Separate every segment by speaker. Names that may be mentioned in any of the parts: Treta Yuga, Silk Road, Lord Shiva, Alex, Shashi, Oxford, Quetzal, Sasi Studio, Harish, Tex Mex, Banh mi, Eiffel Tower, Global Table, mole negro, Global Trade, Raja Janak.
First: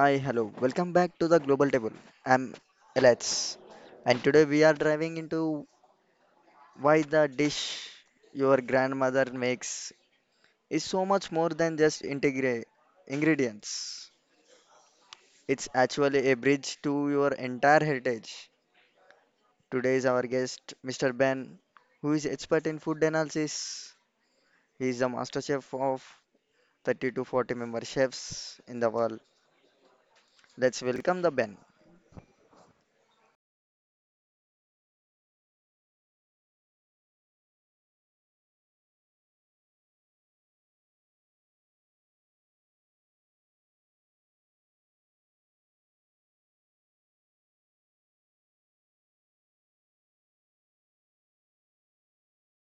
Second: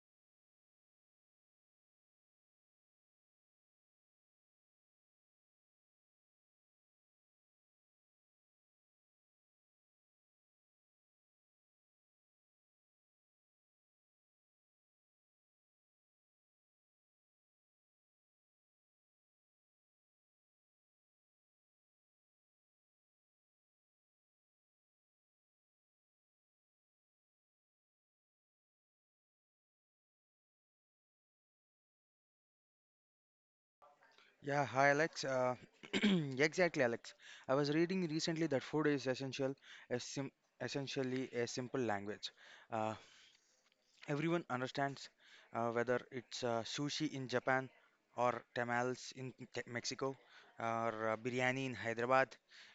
Speaker 1: Hi, hello. Welcome back to the Global Table. I'm Alex, and today we are diving into why the dish your grandmother makes is so much more than just ingredients. It's actually a bridge to your entire heritage. Today is our guest, Mr. Ben, who is expert in food analysis. He is the master chef of 30 to 40 member chefs in the world. Let's welcome the Ben.
Speaker 2: Yeah, hi Alex. Yeah, exactly, Alex. I was reading recently that food is essential, a sim essentially a simple language. Uh, Everyone understands whether it's sushi in Japan or tamales in Mexico or biryani in Hyderabad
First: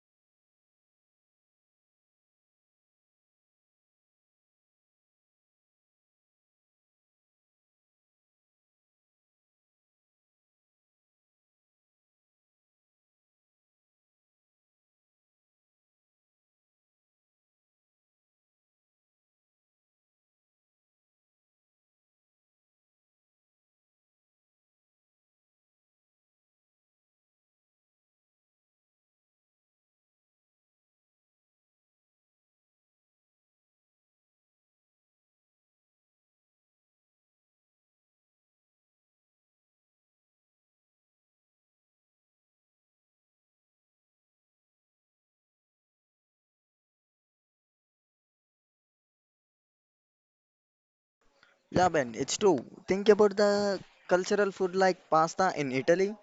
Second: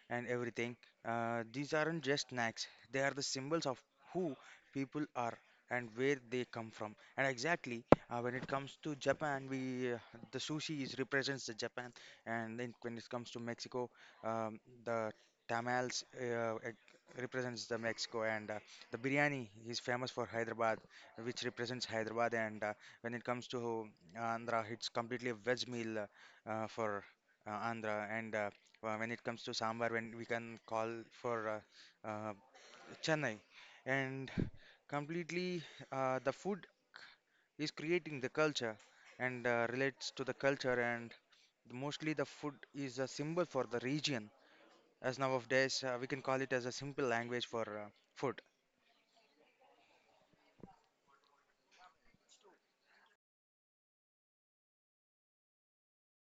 Speaker 2: and everything. These aren't just snacks, they are the symbols of who people are and where they come from. And exactly, when it comes to Japan, we the sushi is represents the Japan, and then when it comes to Mexico, the tamales represents the Mexico, and the biryani is famous for Hyderabad which represents Hyderabad. And when it comes to Andhra, it's completely a veg meal for Andhra. And when it comes to sambar, when we can call for uh, uh, Chennai, and completely the food is creating the culture and relates to the culture. And mostly the food is a symbol for the region. As nowadays, we can call it as a simple language for food.
Speaker 1: Yeah, Ben, it's true. Think about the cultural food like pasta in Italy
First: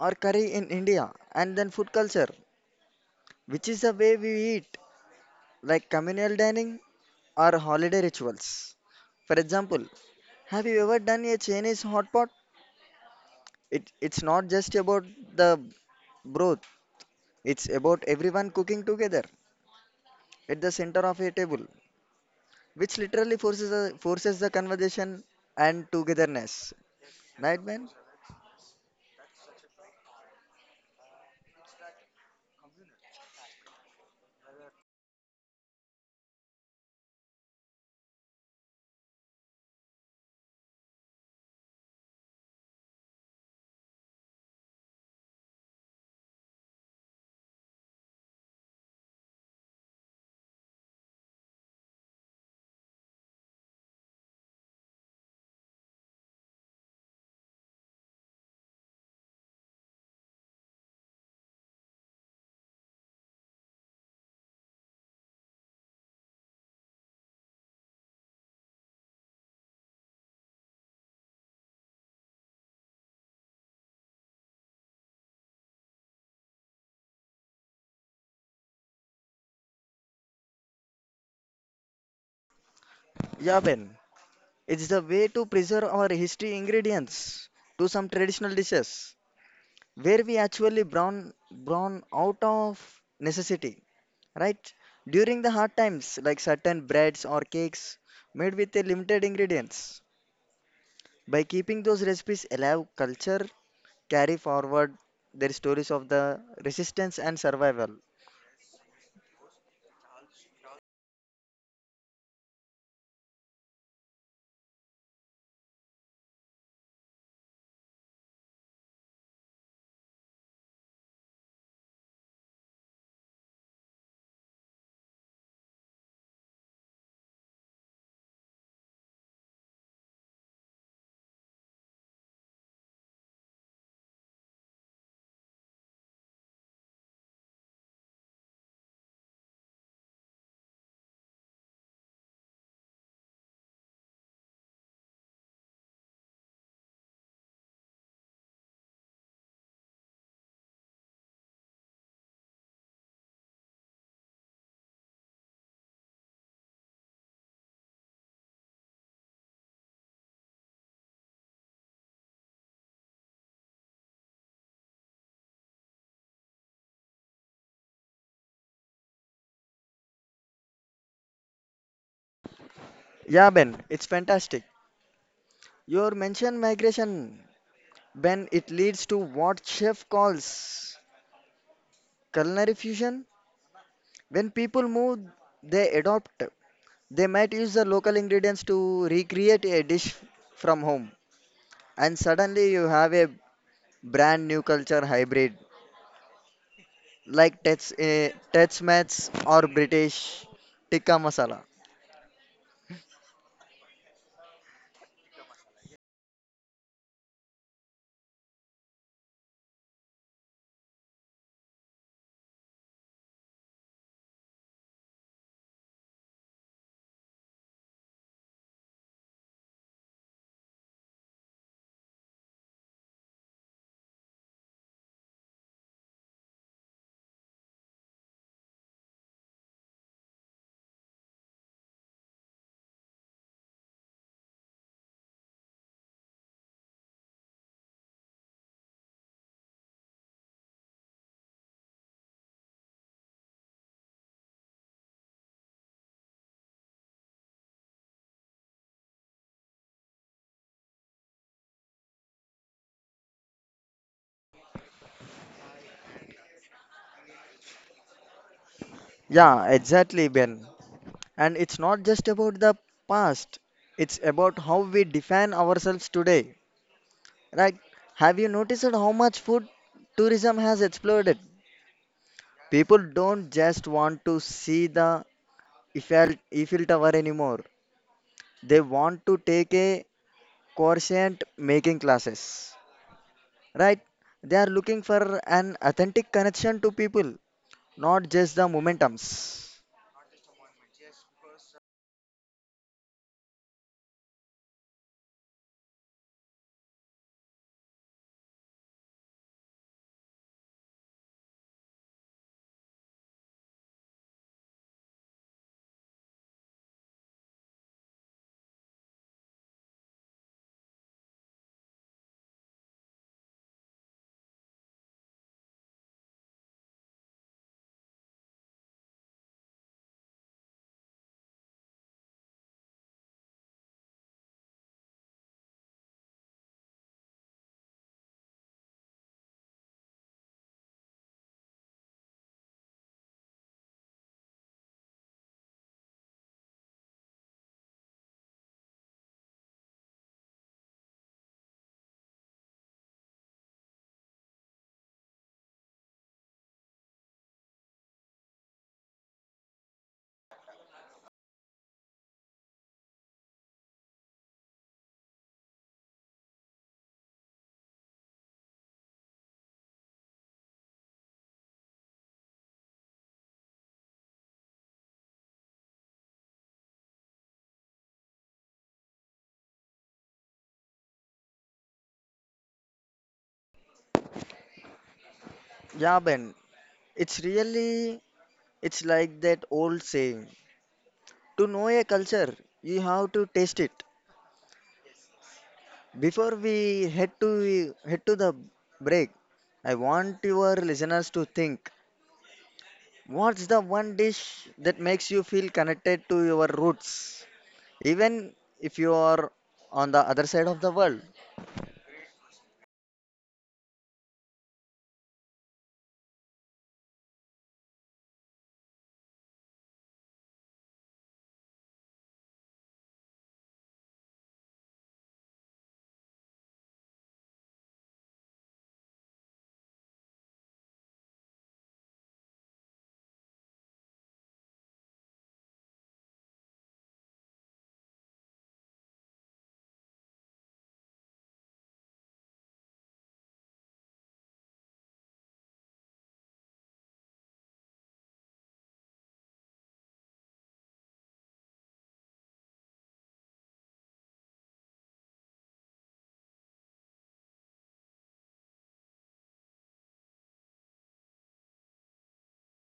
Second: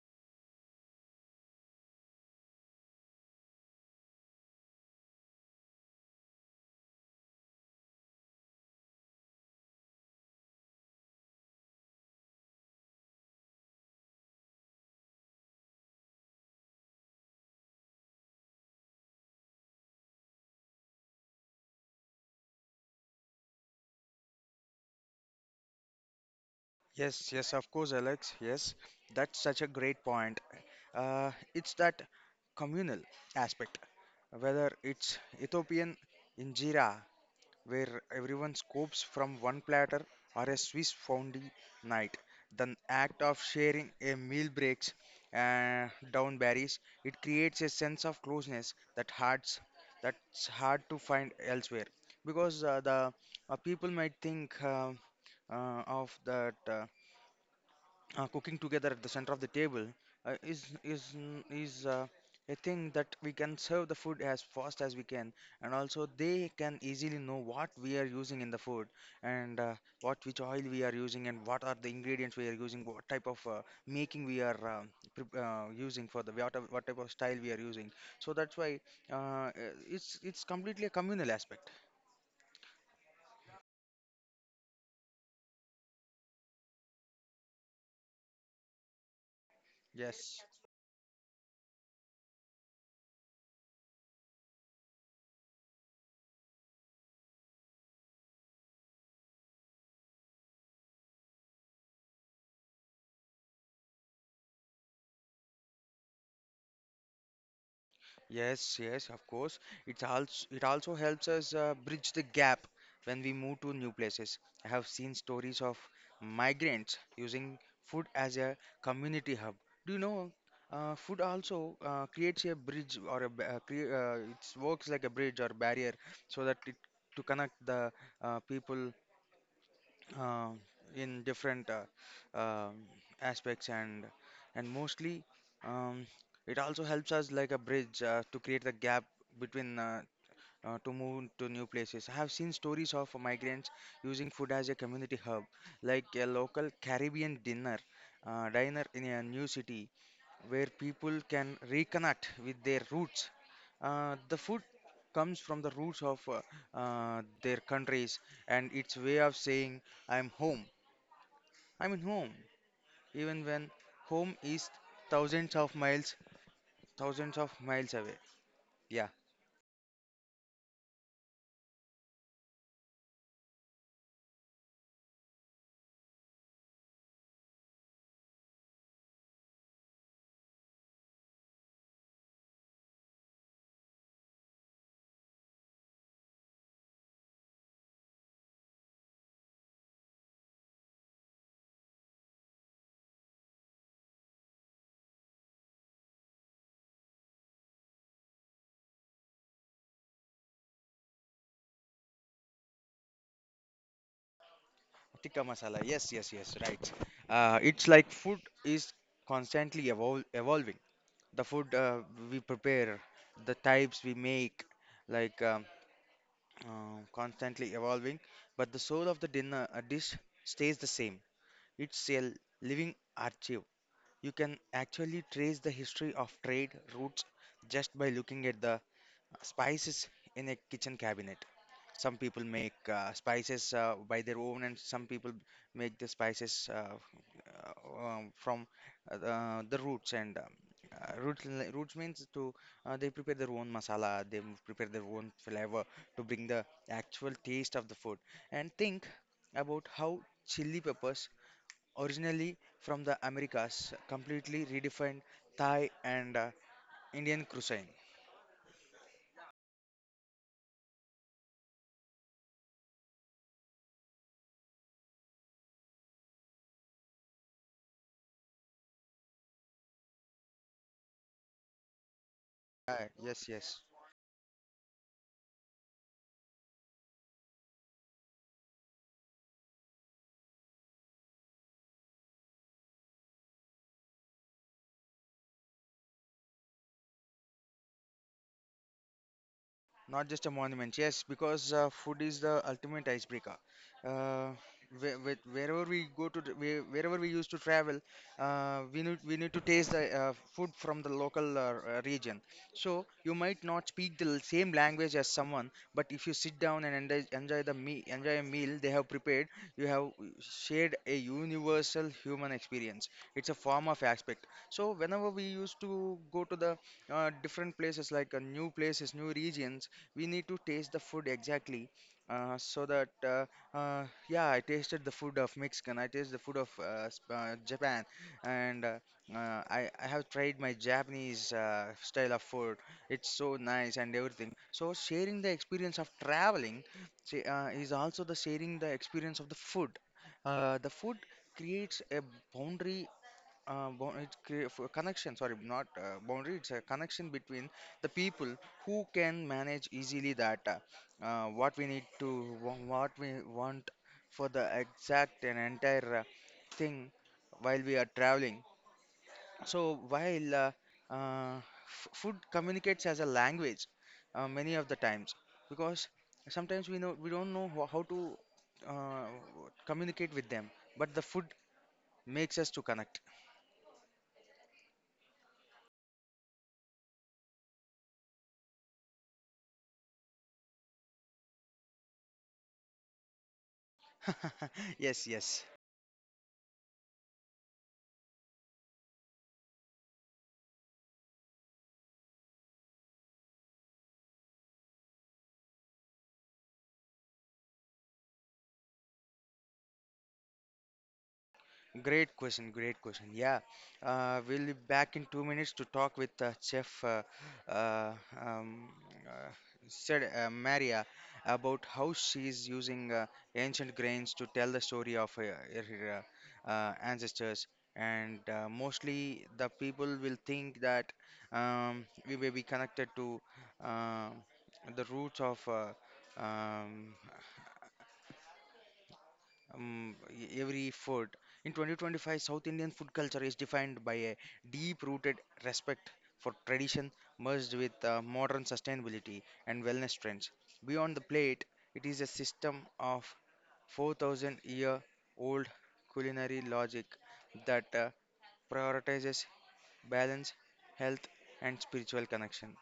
Speaker 1: or curry in India, and then food culture, which is the way we eat, like communal dining or holiday rituals. For example, have you ever done a Chinese hot pot? It's not just about the broth, it's about everyone cooking together at the center of a table, which literally forces the conversation and togetherness.
Speaker 2: Yes, yes,
Speaker 1: Right,
Speaker 2: of
Speaker 1: Ben?
Speaker 2: course, Alex. Yes, that's such a great point. It's that communal aspect, whether it's Ethiopian injera, where everyone scoops from one platter, or a Swiss fondue night. The act of sharing a meal breaks down berries. It creates a sense of closeness that hearts that's hard to find elsewhere, because the people might think of that. Cooking together at the center of the table is a thing that we can serve the food as fast as we can, and also they can easily know what we are using in the food, and what which oil we are using, and what are the ingredients we are using, what type of making we are using for the what type of style we are using. So that's why uh, uh, it's completely a communal aspect.
Speaker 1: Yeah, Ben. It's the way to preserve our history ingredients to some traditional dishes where we
Speaker 2: Yes.
Speaker 1: actually brown out of necessity, right? During the hard times, like certain breads or cakes made with a limited ingredients. By keeping those recipes alive, culture carry forward their stories of the resistance and survival.
Speaker 2: Yes, yes, of course. It also helps us bridge the gap when we move to new places. I have seen stories of migrants using food as a community hub. Do you know? Food also creates a bridge or it works like a bridge or barrier, so that it to connect the people uh, in different um aspects. And mostly, um, it also helps us like a bridge to create the gap between to move to new places. I have seen stories of migrants using food as a community hub, like a local Caribbean dinner diner in a new city where people can reconnect with their roots. The food comes from the roots of their countries, and its way of saying I'm home I mean home, even when home is thousands of miles, thousands of miles away. Yeah,
Speaker 1: Yeah, Ben, it's fantastic. Your mention migration, Ben, it leads to what chef calls culinary fusion. When people move, they adopt. They might use the local ingredients to recreate a dish from home, and suddenly you have a brand new culture hybrid like Tex Mex or British tikka masala.
Speaker 2: tikka masala. Yes, yes, yes, right. It's like food is constantly evol evolving. The food we prepare, the types we make, like constantly evolving. But the soul of the dinner dish stays the same. It's a living archive. You can actually trace the history of trade routes just by looking at the spices in a kitchen cabinet. Some people make spices by their own, and some people make the spices from the roots. And roots, roots means to, they prepare their own masala, they prepare their own flavor to bring the actual taste of the food. And think about how chili peppers, originally from the Americas, completely redefined Thai and Indian cuisine.
Speaker 1: Yeah, exactly, Ben. And it's not just about the past; it's about how we define ourselves today. Right? Have you noticed how much food tourism has exploded? People
Speaker 2: Uh,
Speaker 1: don't
Speaker 2: yes, yes.
Speaker 1: just want to see the Eiffel, Eiffel Tower anymore. They want to take a quotient making classes, right? They are looking for an authentic connection to people, not just the momentums.
Speaker 2: Not just a monument, yes, because food is the ultimate icebreaker. Uh, with wherever we go to, wherever we used to travel, we need to taste the food from the local region. So you might not speak the same language as someone, but if you sit down and enjoy a meal they have prepared, you have shared a universal human experience. It's a form of aspect. So whenever we used to go to the different places, like new places, new regions, we need to taste the food exactly, so that uh, uh, yeah, I tasted the food of mexican, I tasted the food of japan, and I have tried my japanese style of food. It's so nice and everything. So sharing the experience of traveling, say, is also the sharing the experience of the food. The food creates a boundary, it creates a connection, sorry not boundary, it's a connection between the people who can manage easily that, what we need to, what we want for the exact and entire thing while we are traveling. So while uh, food communicates as a language many of the times, because sometimes we don't know how to uh, communicate with them, but the food makes us to connect.
Speaker 1: Yeah, Ben, it's really, it's like that old saying, to know a culture, you have to taste it.
Speaker 2: Yes, yes.
Speaker 1: Before we head to the break, I want your listeners to think, what's the one dish that makes you feel connected to your roots? Even if you are on the other side of the world.
Speaker 2: Great question, great question. Yeah, we'll be back in 2 minutes to talk with Chef uh, um, uh, said Maria about how she's using ancient grains to tell the story of her ancestors. And mostly the people will think that we may be connected to um the roots of um, every food. In 2025, South Indian food culture is defined by a deep-rooted respect for tradition, merged with modern sustainability and wellness trends. Beyond the plate, it is a system of 4,000-year-old culinary logic that prioritizes balance, health, and spiritual connection.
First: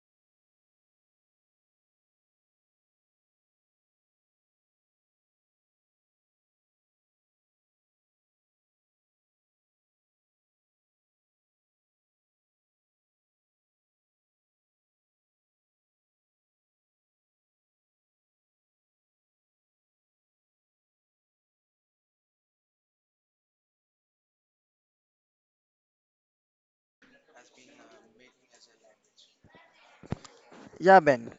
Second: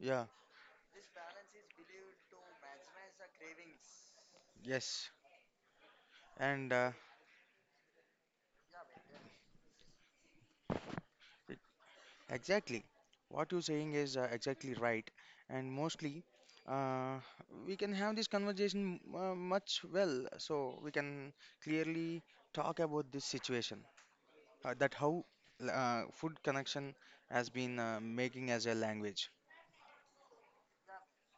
Speaker 2: Yeah, yes, and exactly. What you're saying is exactly right. And mostly, uh, we can have this conversation much well. So we can clearly talk about this situation, that how food connection has been making as a language.
Speaker 1: Yeah, Ben,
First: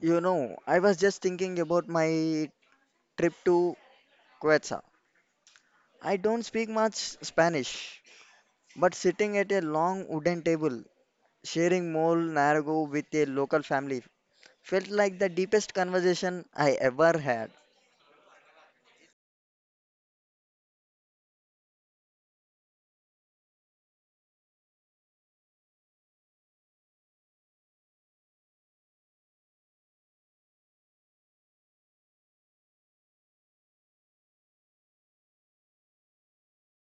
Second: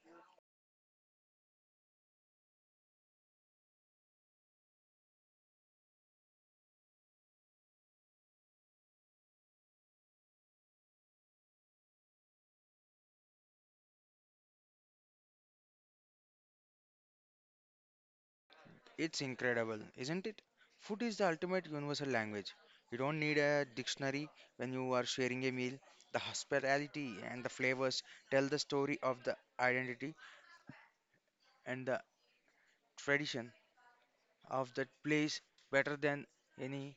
Speaker 1: you know, I was just thinking about my trip to Quetzal. I don't speak much Spanish, but sitting at a long wooden table, sharing mole nargo with a local family, felt like the deepest conversation I ever had.
Speaker 2: It's incredible, isn't it? Food is the ultimate universal language. You don't need a dictionary when you are sharing a meal. The hospitality and the flavors tell the story of the identity and the tradition of that place better than any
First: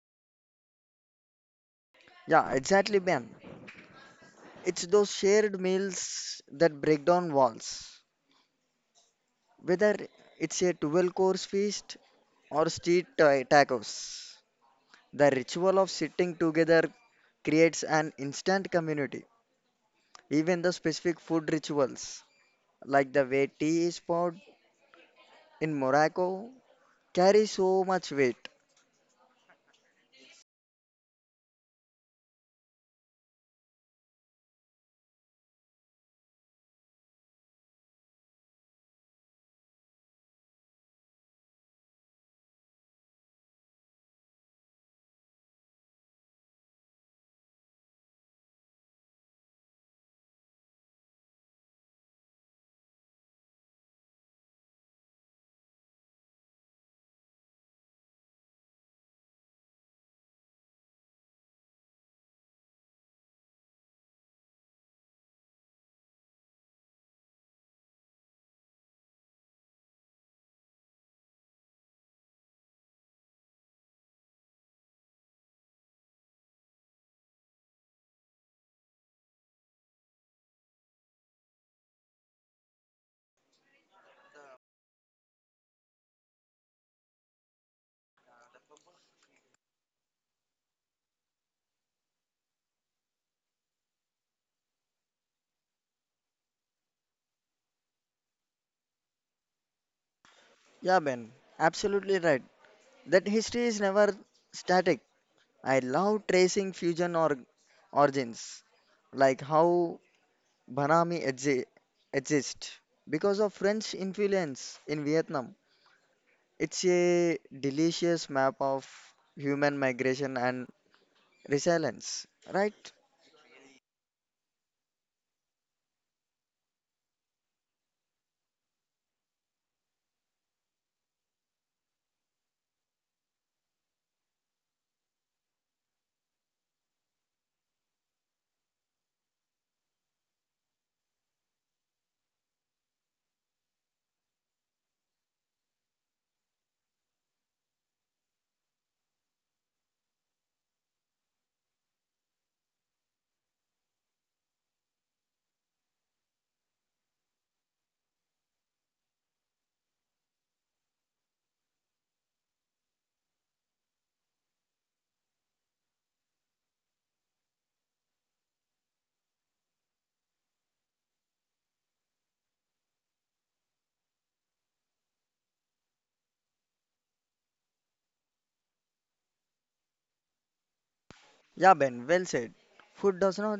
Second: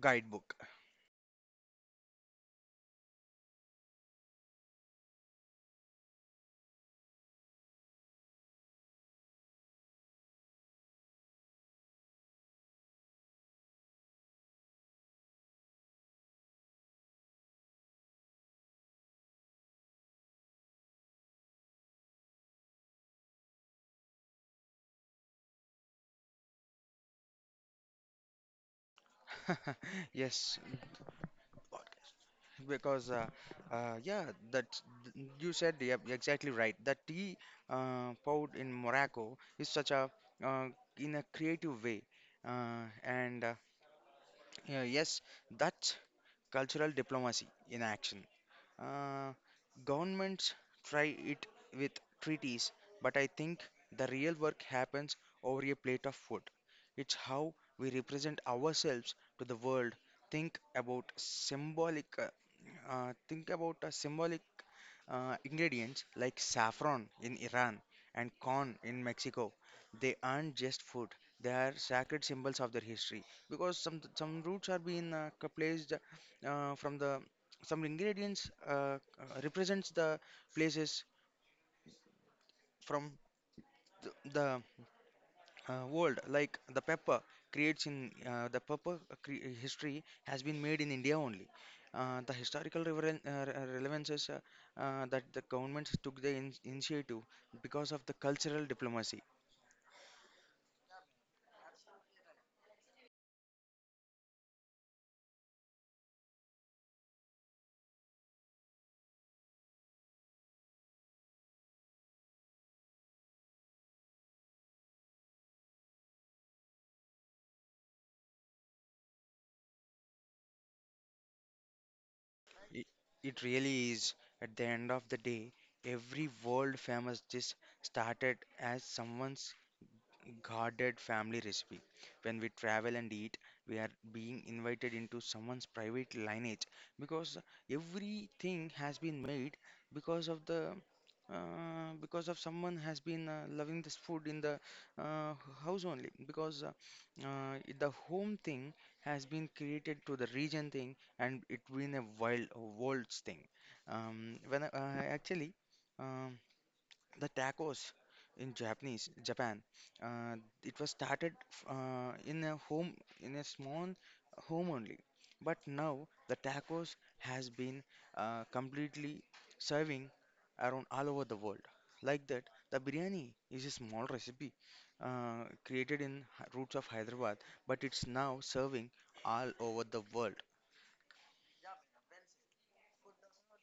Speaker 2: guidebook.
Speaker 1: Yeah, exactly, Ben. It's those shared meals that break down walls, whether it's a 12 course feast or tacos. The ritual of sitting together creates an instant community. Even the specific food rituals, like the way tea is poured in Morocco, carry so much weight.
Speaker 2: Yes, because yeah, that you said, yeah, exactly right. The tea poured in Morocco is such a uh, in a creative way, and yeah, yes, that's cultural diplomacy in action. Uh, Governments try it with treaties, but I think the real work happens over a plate of food. It's how we represent ourselves to the world. Think about symbolic, uh, think about a symbolic ingredients like saffron in Iran and corn in Mexico. They aren't just food; they are sacred symbols of their history. Because some roots are being placed from the some ingredients, represents the places from the world, like the pepper creates in history has been made in India only. The historical relevances, that the government took the initiative because of the cultural diplomacy.
Speaker 1: Yeah, Ben, absolutely right. That history is never static. I love tracing fusion or origins, like how Banami exi- exists because of French influence in Vietnam. It's a delicious map of human migration and resilience, right?
Speaker 2: It, it really is, at the end of the day, every world famous dish started as someone's guarded family recipe. When we travel and eat, we are being invited into someone's private lineage, because everything has been made because of the, because of someone has been loving this food in the uh, house only. Because the home thing has been created to the region thing, and it been a wild world's thing. When actually. Um, the tacos in Japan. Uh, it was started in a home, in a small home only, but now the tacos has been completely serving around all over the world. Like that, the biryani is a small recipe created in roots of Hyderabad, but it's now serving all over the world.
Speaker 1: Yeah, Ben, well said. Food does not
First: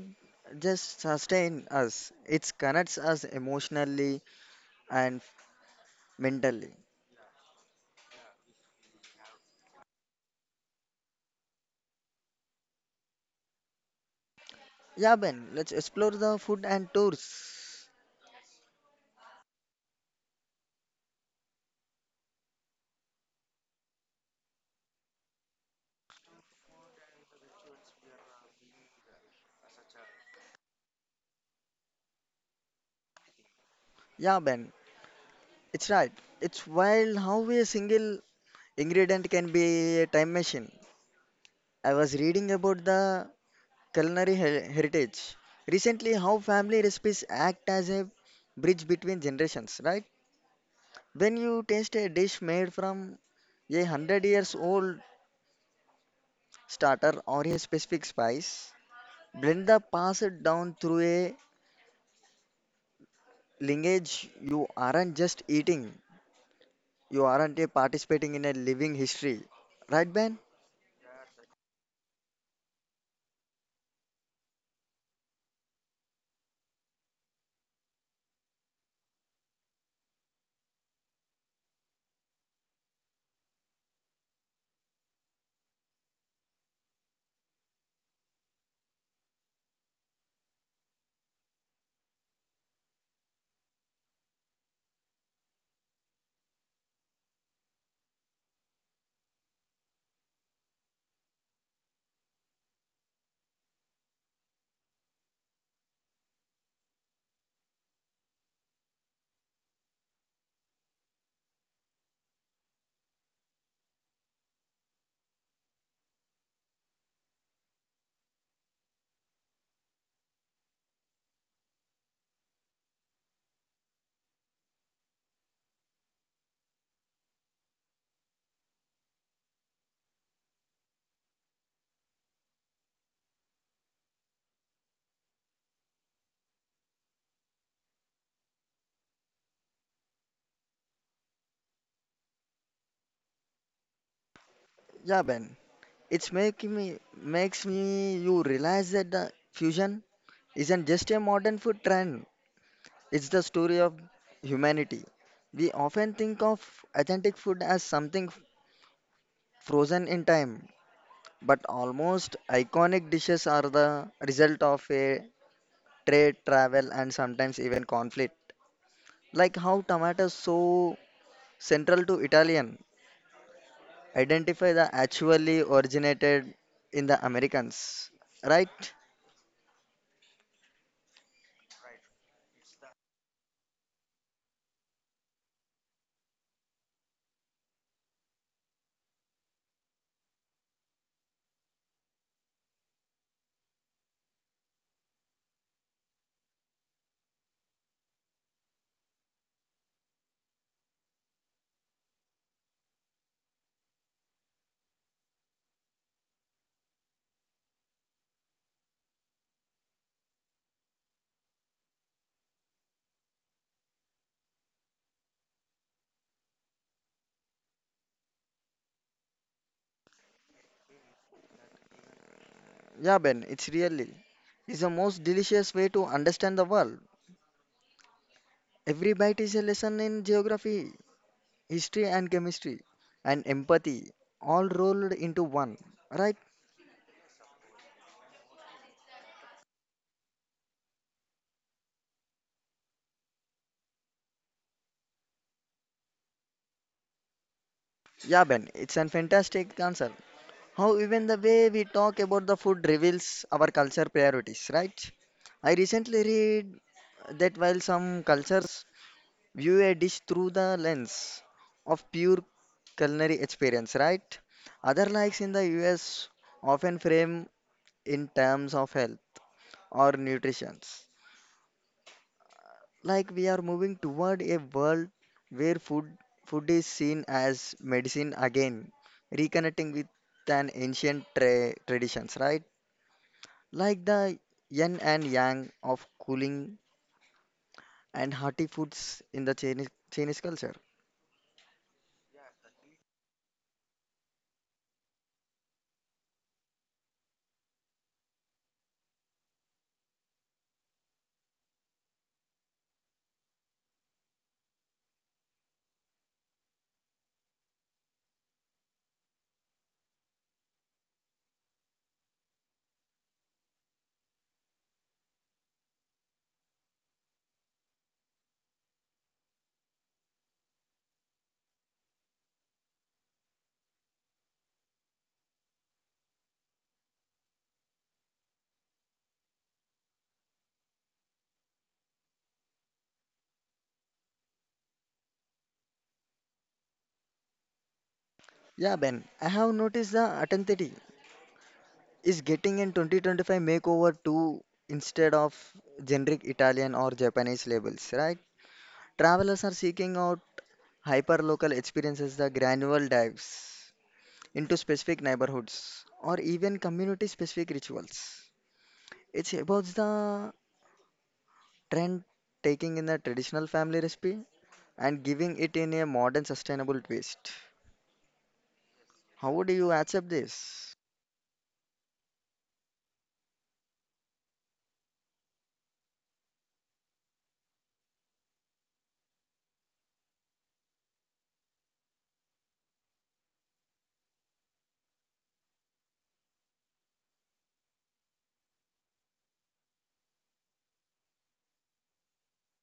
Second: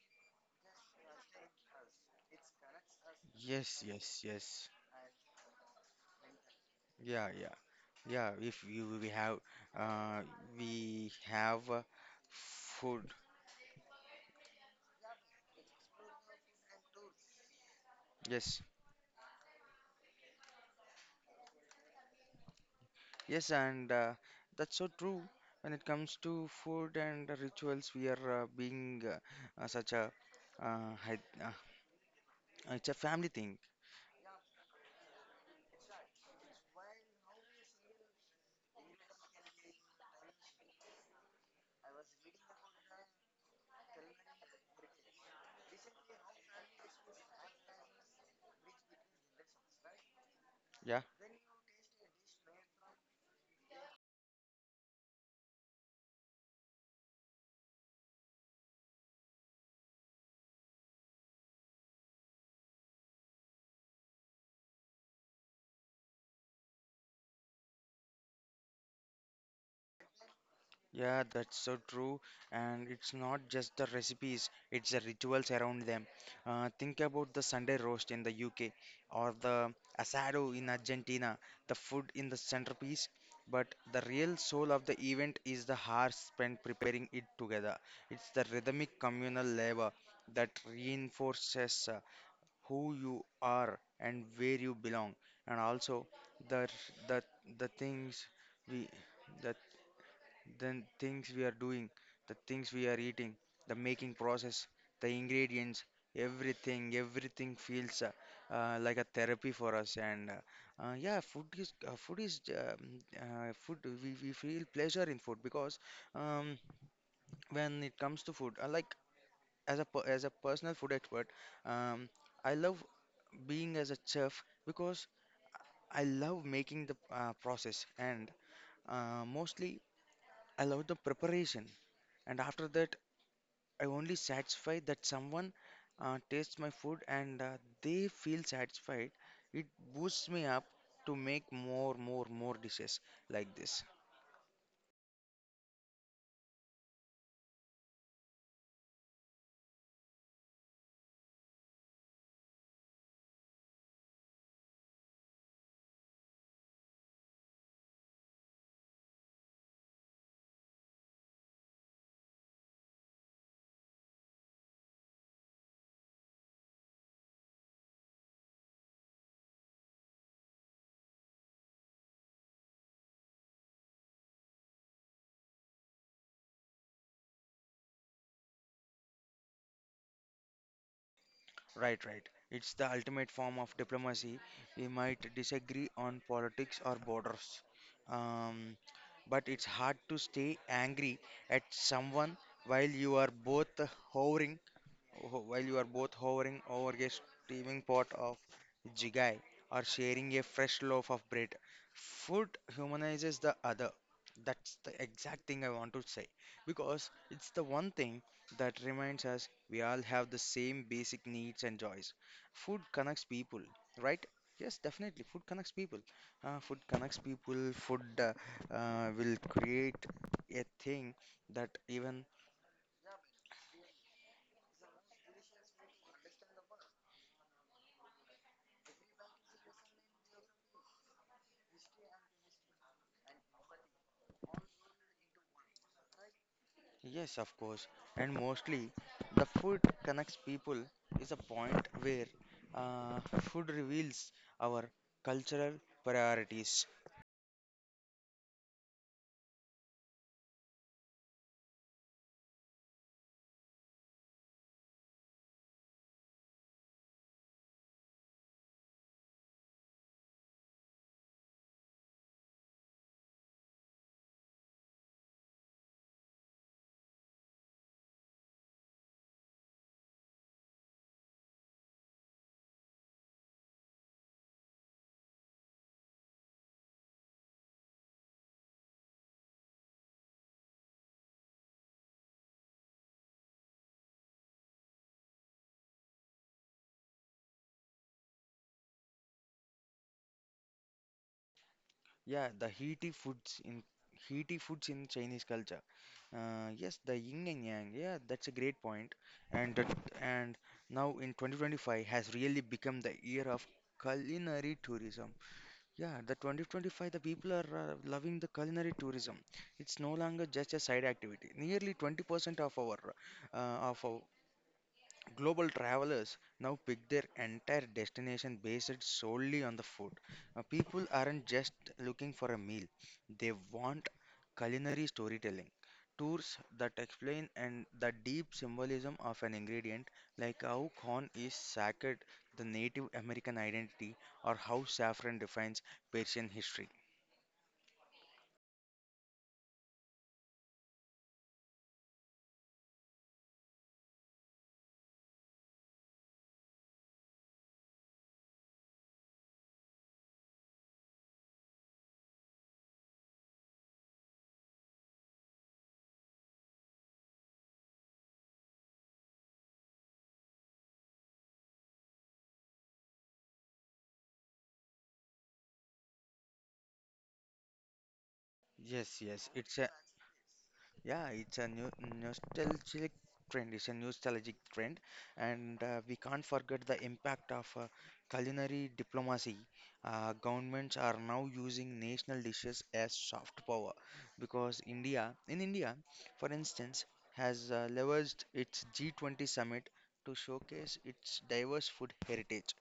Speaker 1: just sustain us, it connects us
Speaker 2: Yes,
Speaker 1: emotionally
Speaker 2: yes, yes.
Speaker 1: and mentally.
Speaker 2: Yeah, yeah. Yeah, if you uh, we have food.
Speaker 1: Yeah, Ben, let's explore the food and tours.
Speaker 2: Yes, yes, and that's so true. When it comes to food and rituals, we are being such a uh, hy- uh, it's a family thing.
Speaker 1: Yeah, Ben, it's right. It's wild how a single ingredient can be a time machine. I was reading about the heritage recently, how family recipes act as a bridge between generations, right?
Speaker 2: Yeah.
Speaker 1: When you taste a dish made from a hundred years old starter or a specific spice, blend the pass it down through a lineage. You aren't just eating, you aren't a participating in a living history. Right, Ben?
Speaker 2: Yeah, that's so true. And it's not just the recipes, it's the rituals around them. Think about the Sunday roast in the UK or the asado in Argentina, the food in the centerpiece. But the real soul of the event is the hours spent preparing it together. It's the rhythmic communal labor that reinforces, who you are and where you belong. And also the the the things we the the things we are doing, the things we are eating, the making process, the ingredients, everything, everything feels like a therapy for us. And Yeah, food is food. We feel pleasure in food because um, when it comes to food, like as a personal food expert, um, I love being as a chef because I love making the process and mostly I love the preparation. And after that, I only satisfy that someone tastes my food and they feel satisfied. It boosts me up to make more dishes like this.
Speaker 1: Yeah, Ben. It's making me Makes me you realize that the fusion isn't just a modern food trend. It's the story of humanity. We often think of authentic food as something frozen in time, but almost iconic dishes are the result of a trade, travel, and sometimes even conflict. Like how tomatoes, so central to Italian, identify the actually originated in the Americans. Right?
Speaker 2: Right, right. It's the ultimate form of diplomacy. We might disagree on politics or borders, um, but it's hard to stay angry at someone while you are hovering Oh, while you are both hovering over a steaming pot of jigai or sharing a fresh loaf of bread. Food humanizes the other. That's the exact thing I want to say because it's the one thing that reminds us we all have the same basic needs and joys. Food connects people, right? Yes, definitely. Food connects people. Food connects people. Food will create a thing that even
Speaker 1: Yeah, Ben, it's really is the most delicious way to understand the world. Every bite is a lesson in geography, history, and chemistry, and empathy, all rolled into one. Right?
Speaker 2: Yes, of course. And mostly, the food connects people is a point where food reveals our cultural priorities.
Speaker 1: Yeah, Ben, it's a fantastic answer. How even the way we talk about the food reveals our culture priorities, right? I recently read that while some cultures view a dish through the lens of pure culinary experience, right? Other likes in the US often frame in terms of health or nutrition. Like we are moving toward a world where food is seen as medicine again, reconnecting with an traditions, right? Like the yin and yang of cooling and hearty foods in the Chinese culture.
Speaker 2: Yeah, the heaty foods in Chinese culture. Yes, the yin and yang. Yeah, that's a great point. And that, and now in 2025 has really become the year of culinary tourism. Yeah, the 2025, the people are loving the culinary tourism. It's no longer just a side activity. Nearly 20% of our Global travelers now pick their entire destination based solely on the food. People aren't just looking for a meal, they want culinary storytelling. Tours that explain and the deep symbolism of an ingredient, like how corn is sacred, the Native American identity, or how saffron defines Persian history.
Speaker 1: Yeah, Ben, I have noticed the authenticity is getting in 2025 makeover too, instead of generic Italian or Japanese labels, right? Travelers are seeking out hyper-local experiences, the granular dives into specific neighborhoods or even community-specific rituals. It's about the trend taking in the traditional family recipe and giving it in a modern, sustainable twist.
Speaker 2: Yes, yes,
Speaker 1: How do
Speaker 2: it's a
Speaker 1: you accept this?
Speaker 2: Yeah, it's a new nostalgic trend. It's a nostalgic trend, and we can't forget the impact of culinary diplomacy. Governments are now using national dishes as soft power because India, in India, for instance, has leveraged its G20 summit to showcase its diverse food heritage,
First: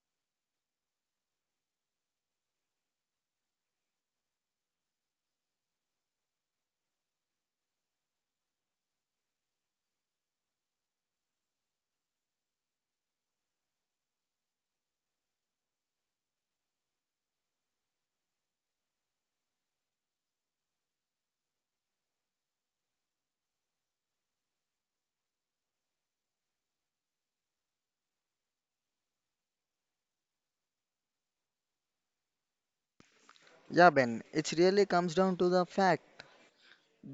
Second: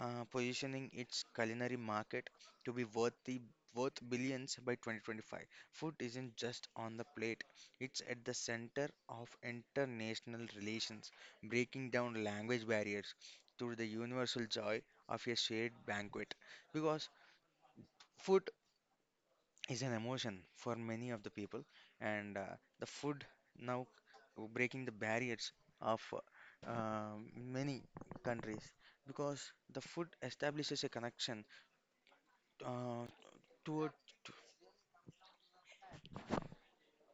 Speaker 2: positioning its culinary market to be worthy worth billions by 2025. Food isn't just on the plate it's at the center of international relations, breaking down language barriers through the universal joy of a shared banquet. Because food is an emotion for many of the people, and the food now breaking the barriers of many countries because the food establishes a connection uh,
Speaker 1: Yeah,
Speaker 2: toward
Speaker 1: Ben, it really comes down to the fact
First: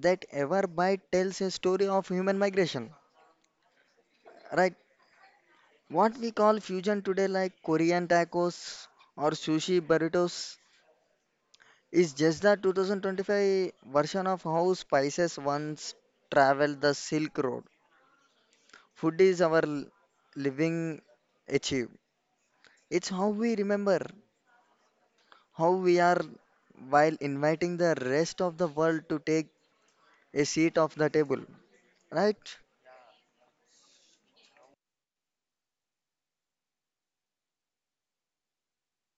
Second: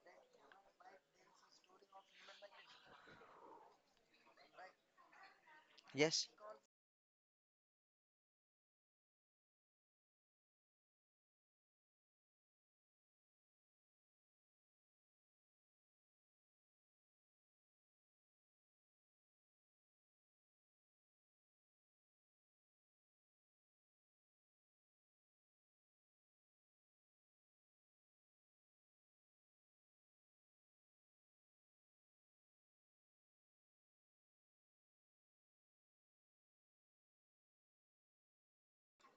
Speaker 1: that Everbite tells a story of human migration. Right, what
Speaker 2: yes.
Speaker 1: we call fusion today, like Korean tacos or sushi burritos, is just the 2025 version of how spices once traveled the Silk Road. Food is our living achieve. It's how we remember how we are while inviting the rest of the world to take a seat of the table. Right?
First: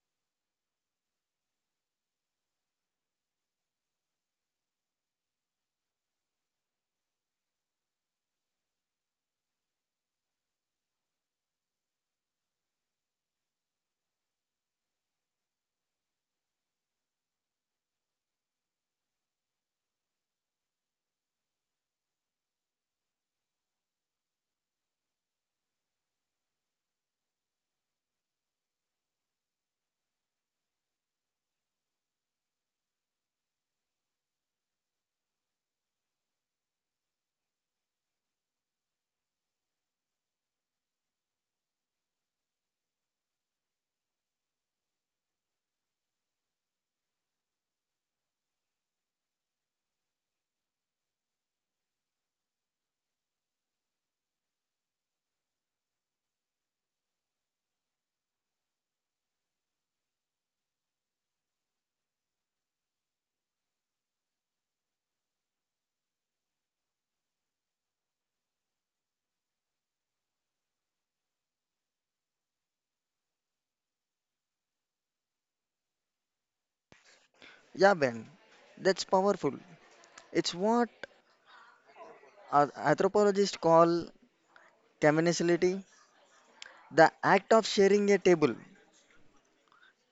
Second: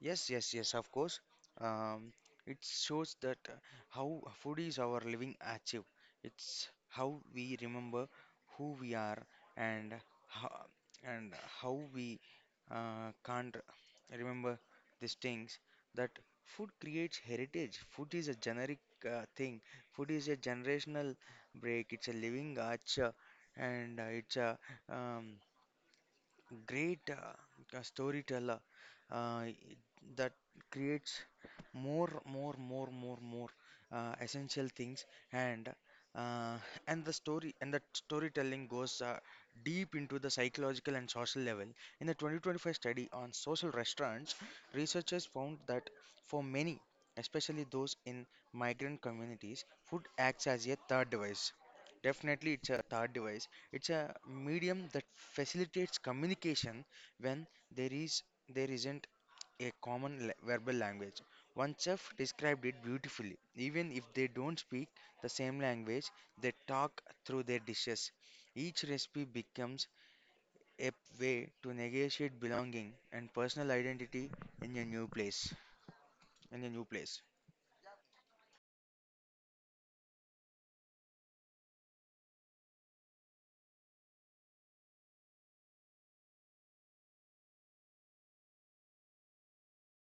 Speaker 2: Yes, yes, yes, of course. Um, it shows that how food is our living archive. It's how we remember who we are and how, and how we can't remember these things. That food creates heritage. Food is a generic thing. Food is a generational break. It's a living archive, and it's a um, great storyteller uh, that creates more essential things and uh, and the storytelling goes deep into the psychological and social level in the 2025 study on social restaurants. Researchers found that for many, especially those in migrant communities, food acts as a third device. Definitely, it's a third device. It's a medium that facilitates communication when there is there isn't a verbal language. One chef described it beautifully. Even if they don't speak the same language, they talk through their dishes. Each recipe becomes a way to negotiate belonging and personal identity in a new place. In a new place.
Speaker 1: Yeah, Ben. That's powerful. It's what anthropologists call communality, the act of sharing a table.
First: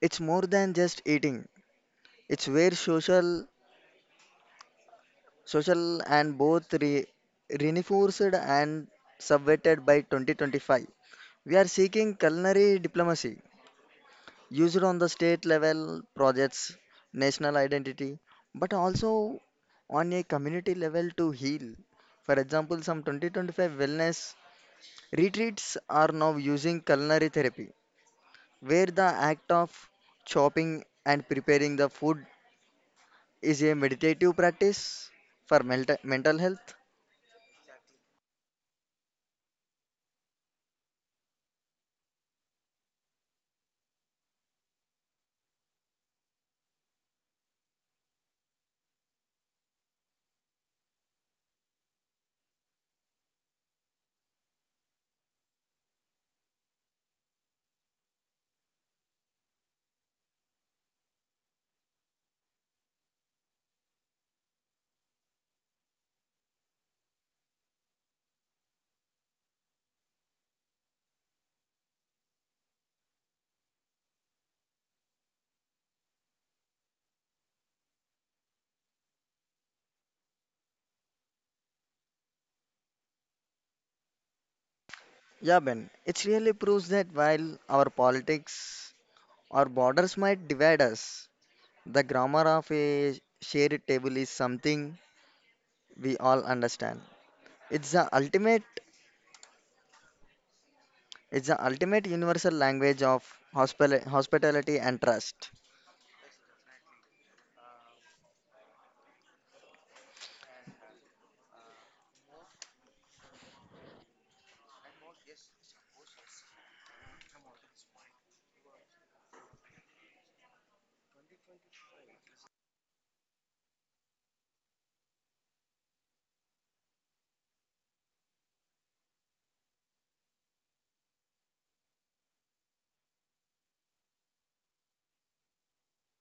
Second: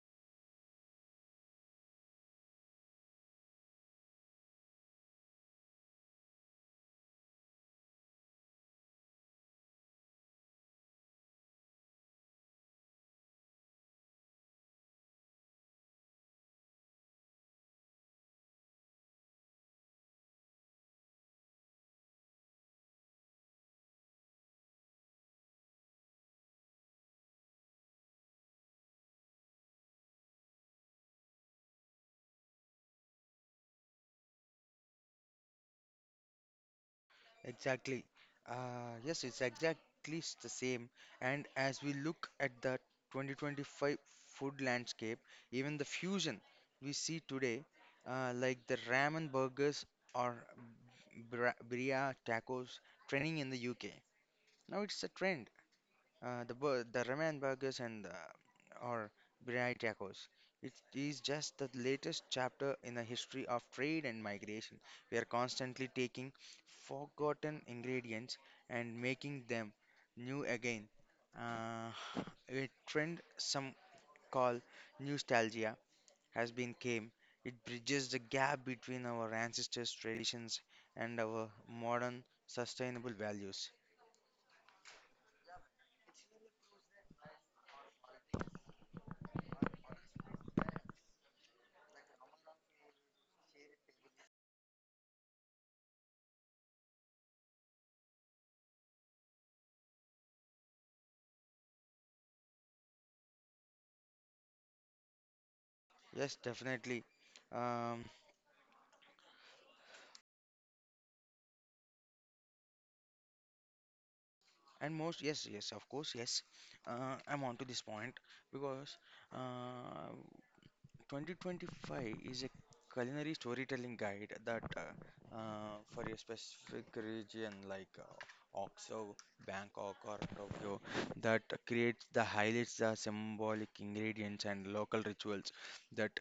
Speaker 1: It's more than just eating. It's where social, social and both reinforced and subverted by 2025. We are seeking culinary diplomacy use on the state level projects, national identity, but also on a community level to heal. For example, some 2025 wellness retreats are now using culinary therapy, where the act of chopping and preparing the food is a meditative practice for mental health.
Speaker 2: Exactly. Yes, it's exactly the same. And as we look at the 2025 food landscape, even the fusion we see today, like the ramen burgers or birria tacos trending in the UK. Now it's a trend. The ramen burgers and or biryani tacos. It is just the latest chapter in the history of trade and migration. We are constantly taking forgotten ingredients and making them new again. Uh, a trend some call nostalgia has been came. It bridges the gap between our ancestors' traditions and our modern sustainable values.
Speaker 1: Yeah, Ben, it really proves that while our politics or borders might divide us, the grammar of a shared table is something we all understand. It's the ultimate it's the ultimate universal language of hospitality and trust.
Speaker 2: Yes, definitely. Um, And most, yes, yes, of course, yes. I'm on to this point because uh, 2025 is a culinary storytelling guide that for a specific region like Oxo, Bangkok, or Tokyo that creates the highlights, the symbolic ingredients, and local rituals that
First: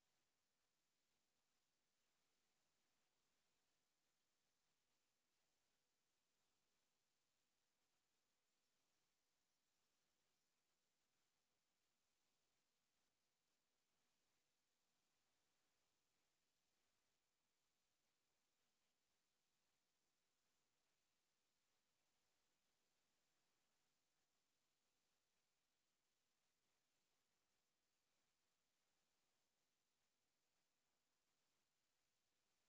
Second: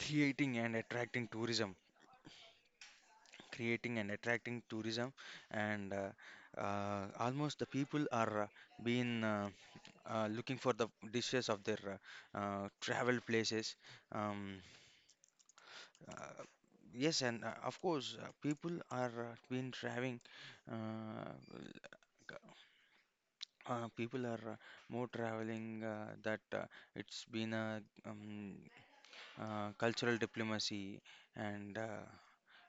Speaker 2: creating and attracting tourism, creating and attracting tourism, and almost the people are being. Looking for the dishes of their travel places. Um, uh, yes, and of course, people are been traveling. Uh, People are more traveling that it's been a cultural diplomacy, and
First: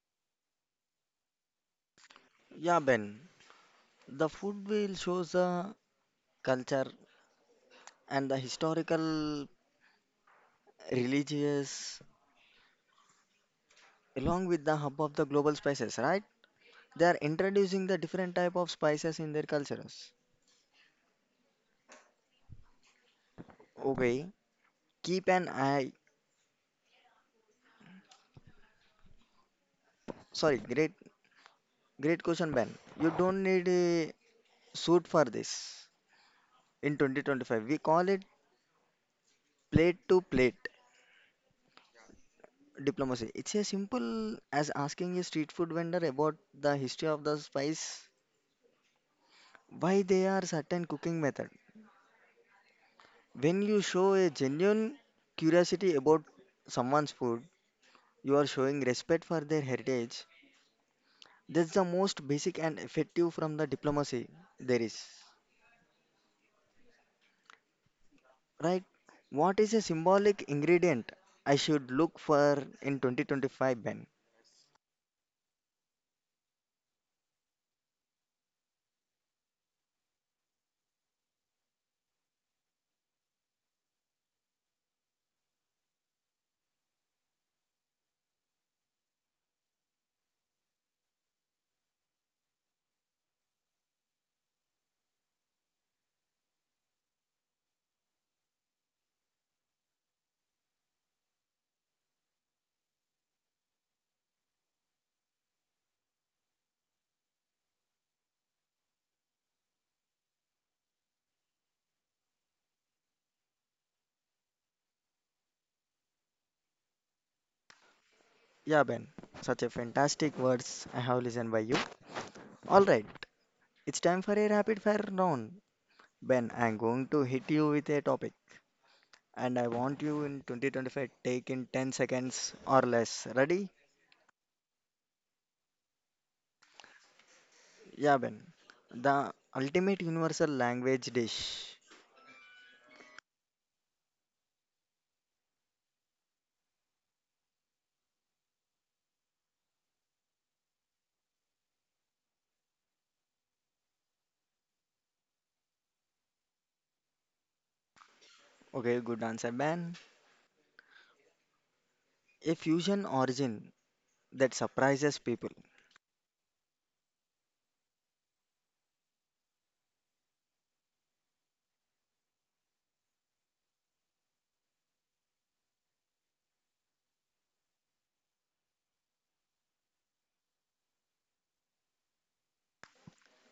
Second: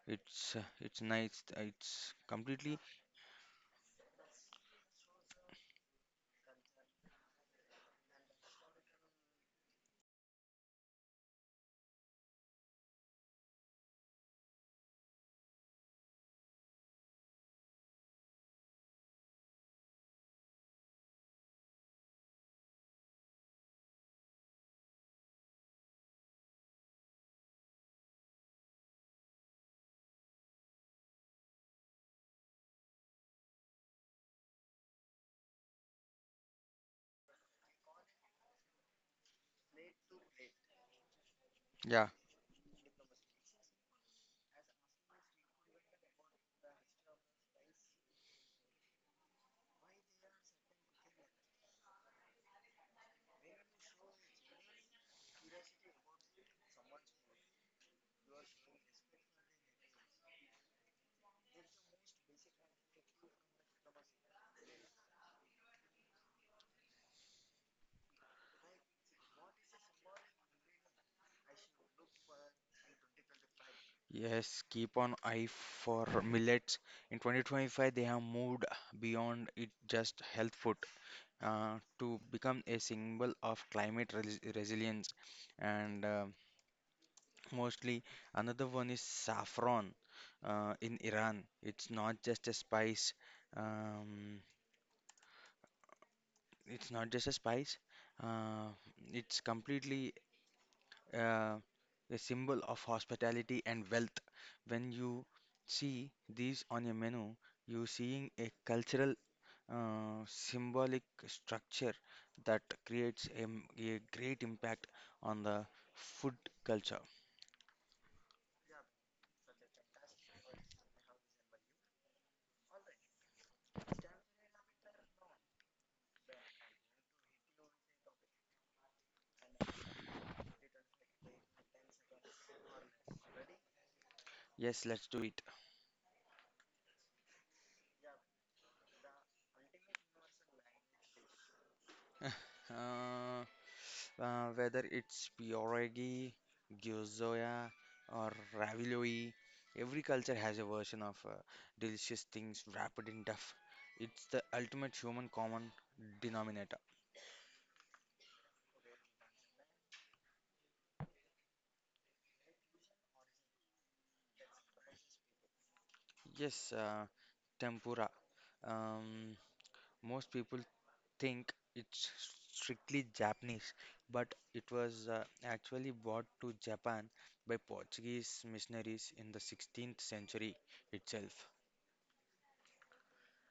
Speaker 2: it's nice. It's completely
Speaker 1: Yeah, Ben. The food wheel shows the culture and the historical, religious, along with the hub of the global spices, right? They are introducing the different type of spices in their cultures. Okay, keep an eye. Sorry, great question, Ben. You don't need a suit for this in 2025. We call it plate to plate
Speaker 2: yeah.
Speaker 1: diplomacy. It's as simple as asking a street food vendor about the history of the spice, why they are certain cooking method. When you show a genuine curiosity about someone's food, you are showing respect for their heritage. That's the most basic and effective from the diplomacy there is. Right? What is a symbolic ingredient I should look for in 2025, Ben?
Speaker 2: Yes, keep on eye for millets. In 2025, they have moved beyond it just health food, to become a symbol of climate resilience. And mostly, another one is saffron in Iran. It's not just a spice. Um, it's not just a spice. Uh, it's completely uh, a symbol of hospitality and wealth. When you see these on your menu, you're seeing a cultural symbolic structure that creates a great impact on the food culture.
Speaker 1: Yeah, Ben. Such a fantastic words I have listened by you. All right. It's time for a rapid fire round. Ben, I'm going to hit you with a topic and I want you in 2025 take in 10 seconds or less. Ready?
Speaker 2: Yes, let's do it.
Speaker 1: Yeah, Ben. The ultimate universal language dish.
Speaker 2: Uh, Whether it's pierogi, gyoza, or ravioli, every culture has a version of delicious things wrapped in duff. It's the ultimate human common denominator.
Speaker 1: Okay, good answer, Ben. A fusion origin that surprises people.
Speaker 2: Yes, tempura. Um, Most people think it's strictly Japanese, but it was actually brought to Japan by Portuguese missionaries in the 16th century itself.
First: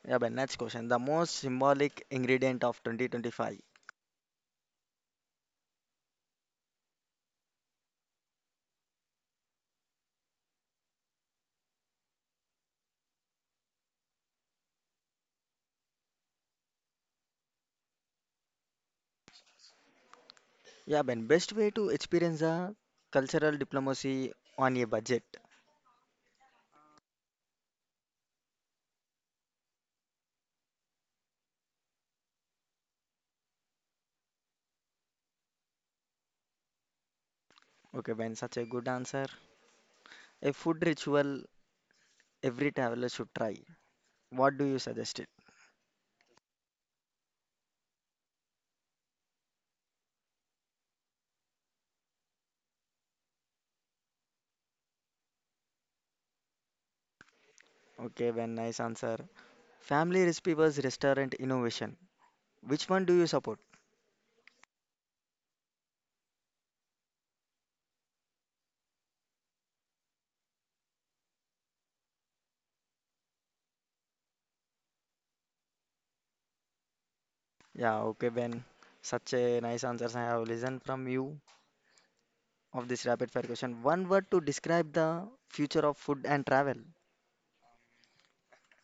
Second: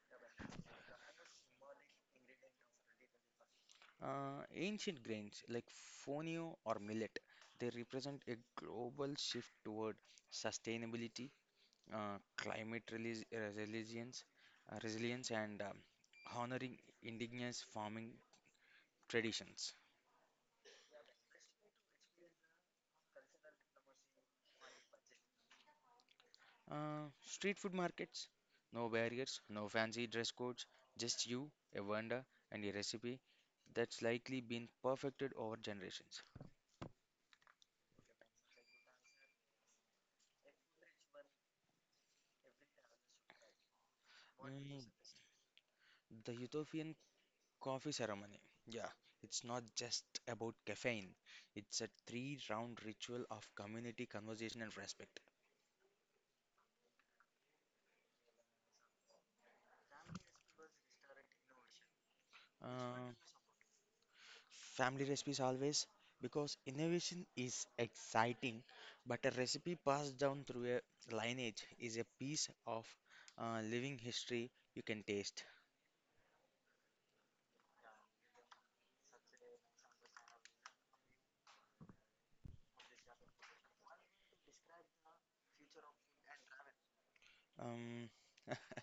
Speaker 1: Yeah, Ben, next question. The most symbolic ingredient of 2025.
Speaker 2: Ancient grains like fonio or millet, they represent a global shift toward sustainability, uh, climate relis- resilience, and honoring indigenous farming traditions.
Speaker 1: Yeah, Ben, best way to experience the cultural diplomacy on a budget.
Speaker 2: Street food markets, no barriers, no fancy dress codes, just you, a vendor, and a recipe that's likely been perfected over generations.
Speaker 1: Okay, Ben, such a good answer. A food ritual every traveler should try. What do you
Speaker 2: Mm,
Speaker 1: suggest it?
Speaker 2: the Ethiopian coffee ceremony. Yeah, it's not just about caffeine, it's a three round ritual of community, conversation, and respect.
Speaker 1: Okay, well, nice answer. Family recipe versus restaurant innovation. Which one
Speaker 2: Uh,
Speaker 1: do you support?
Speaker 2: Family recipes always because innovation is exciting, but a recipe passed down through a lineage is a piece of living history you can taste.
Speaker 1: Yeah, okay, Ben. Such a nice answers I have listened from you of this rapid fire question. One word to describe the future of food and travel.
Speaker 2: Um,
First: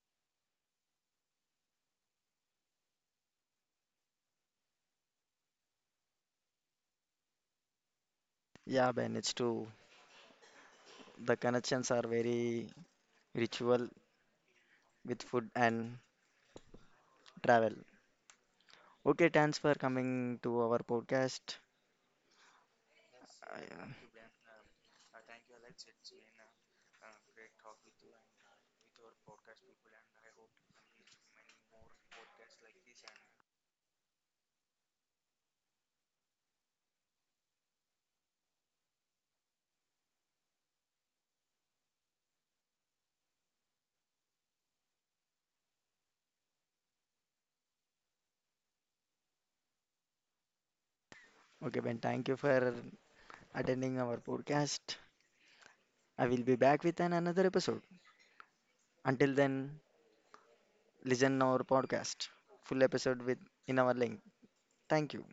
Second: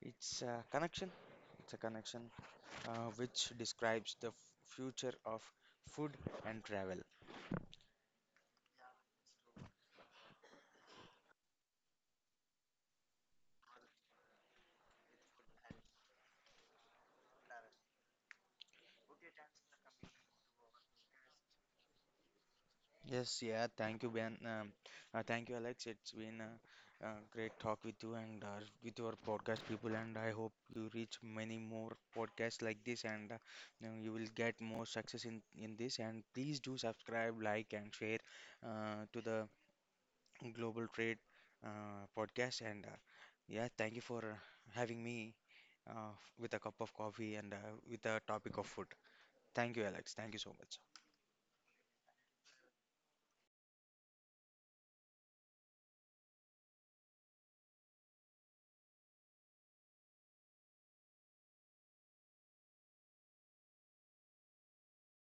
Speaker 2: it's a connection. It's a connection which describes the future of food and travel.
Speaker 1: Yeah, Ben, it's true. The connections are very ritual with food and travel. Okay, thanks for coming to our podcast.
Speaker 2: Yes,
Speaker 1: I,
Speaker 2: yeah,
Speaker 1: uh,
Speaker 2: thank you, Ben. Thank you, Alex. It's been a great talk with you and with your podcast people, and I hope you reach many more podcasts like this, and you know, you will get more success in this. And please do subscribe, like, and share to the Global Trade podcast. And yeah, thank you for having me uh, with a cup of coffee and with a topic of food. Thank you, Alex. Thank you so much.
Speaker 1: Okay, Ben, thank you for attending our podcast. I will be back with an another episode. Until then, listen our podcast. Full episode with in our link. Thank you.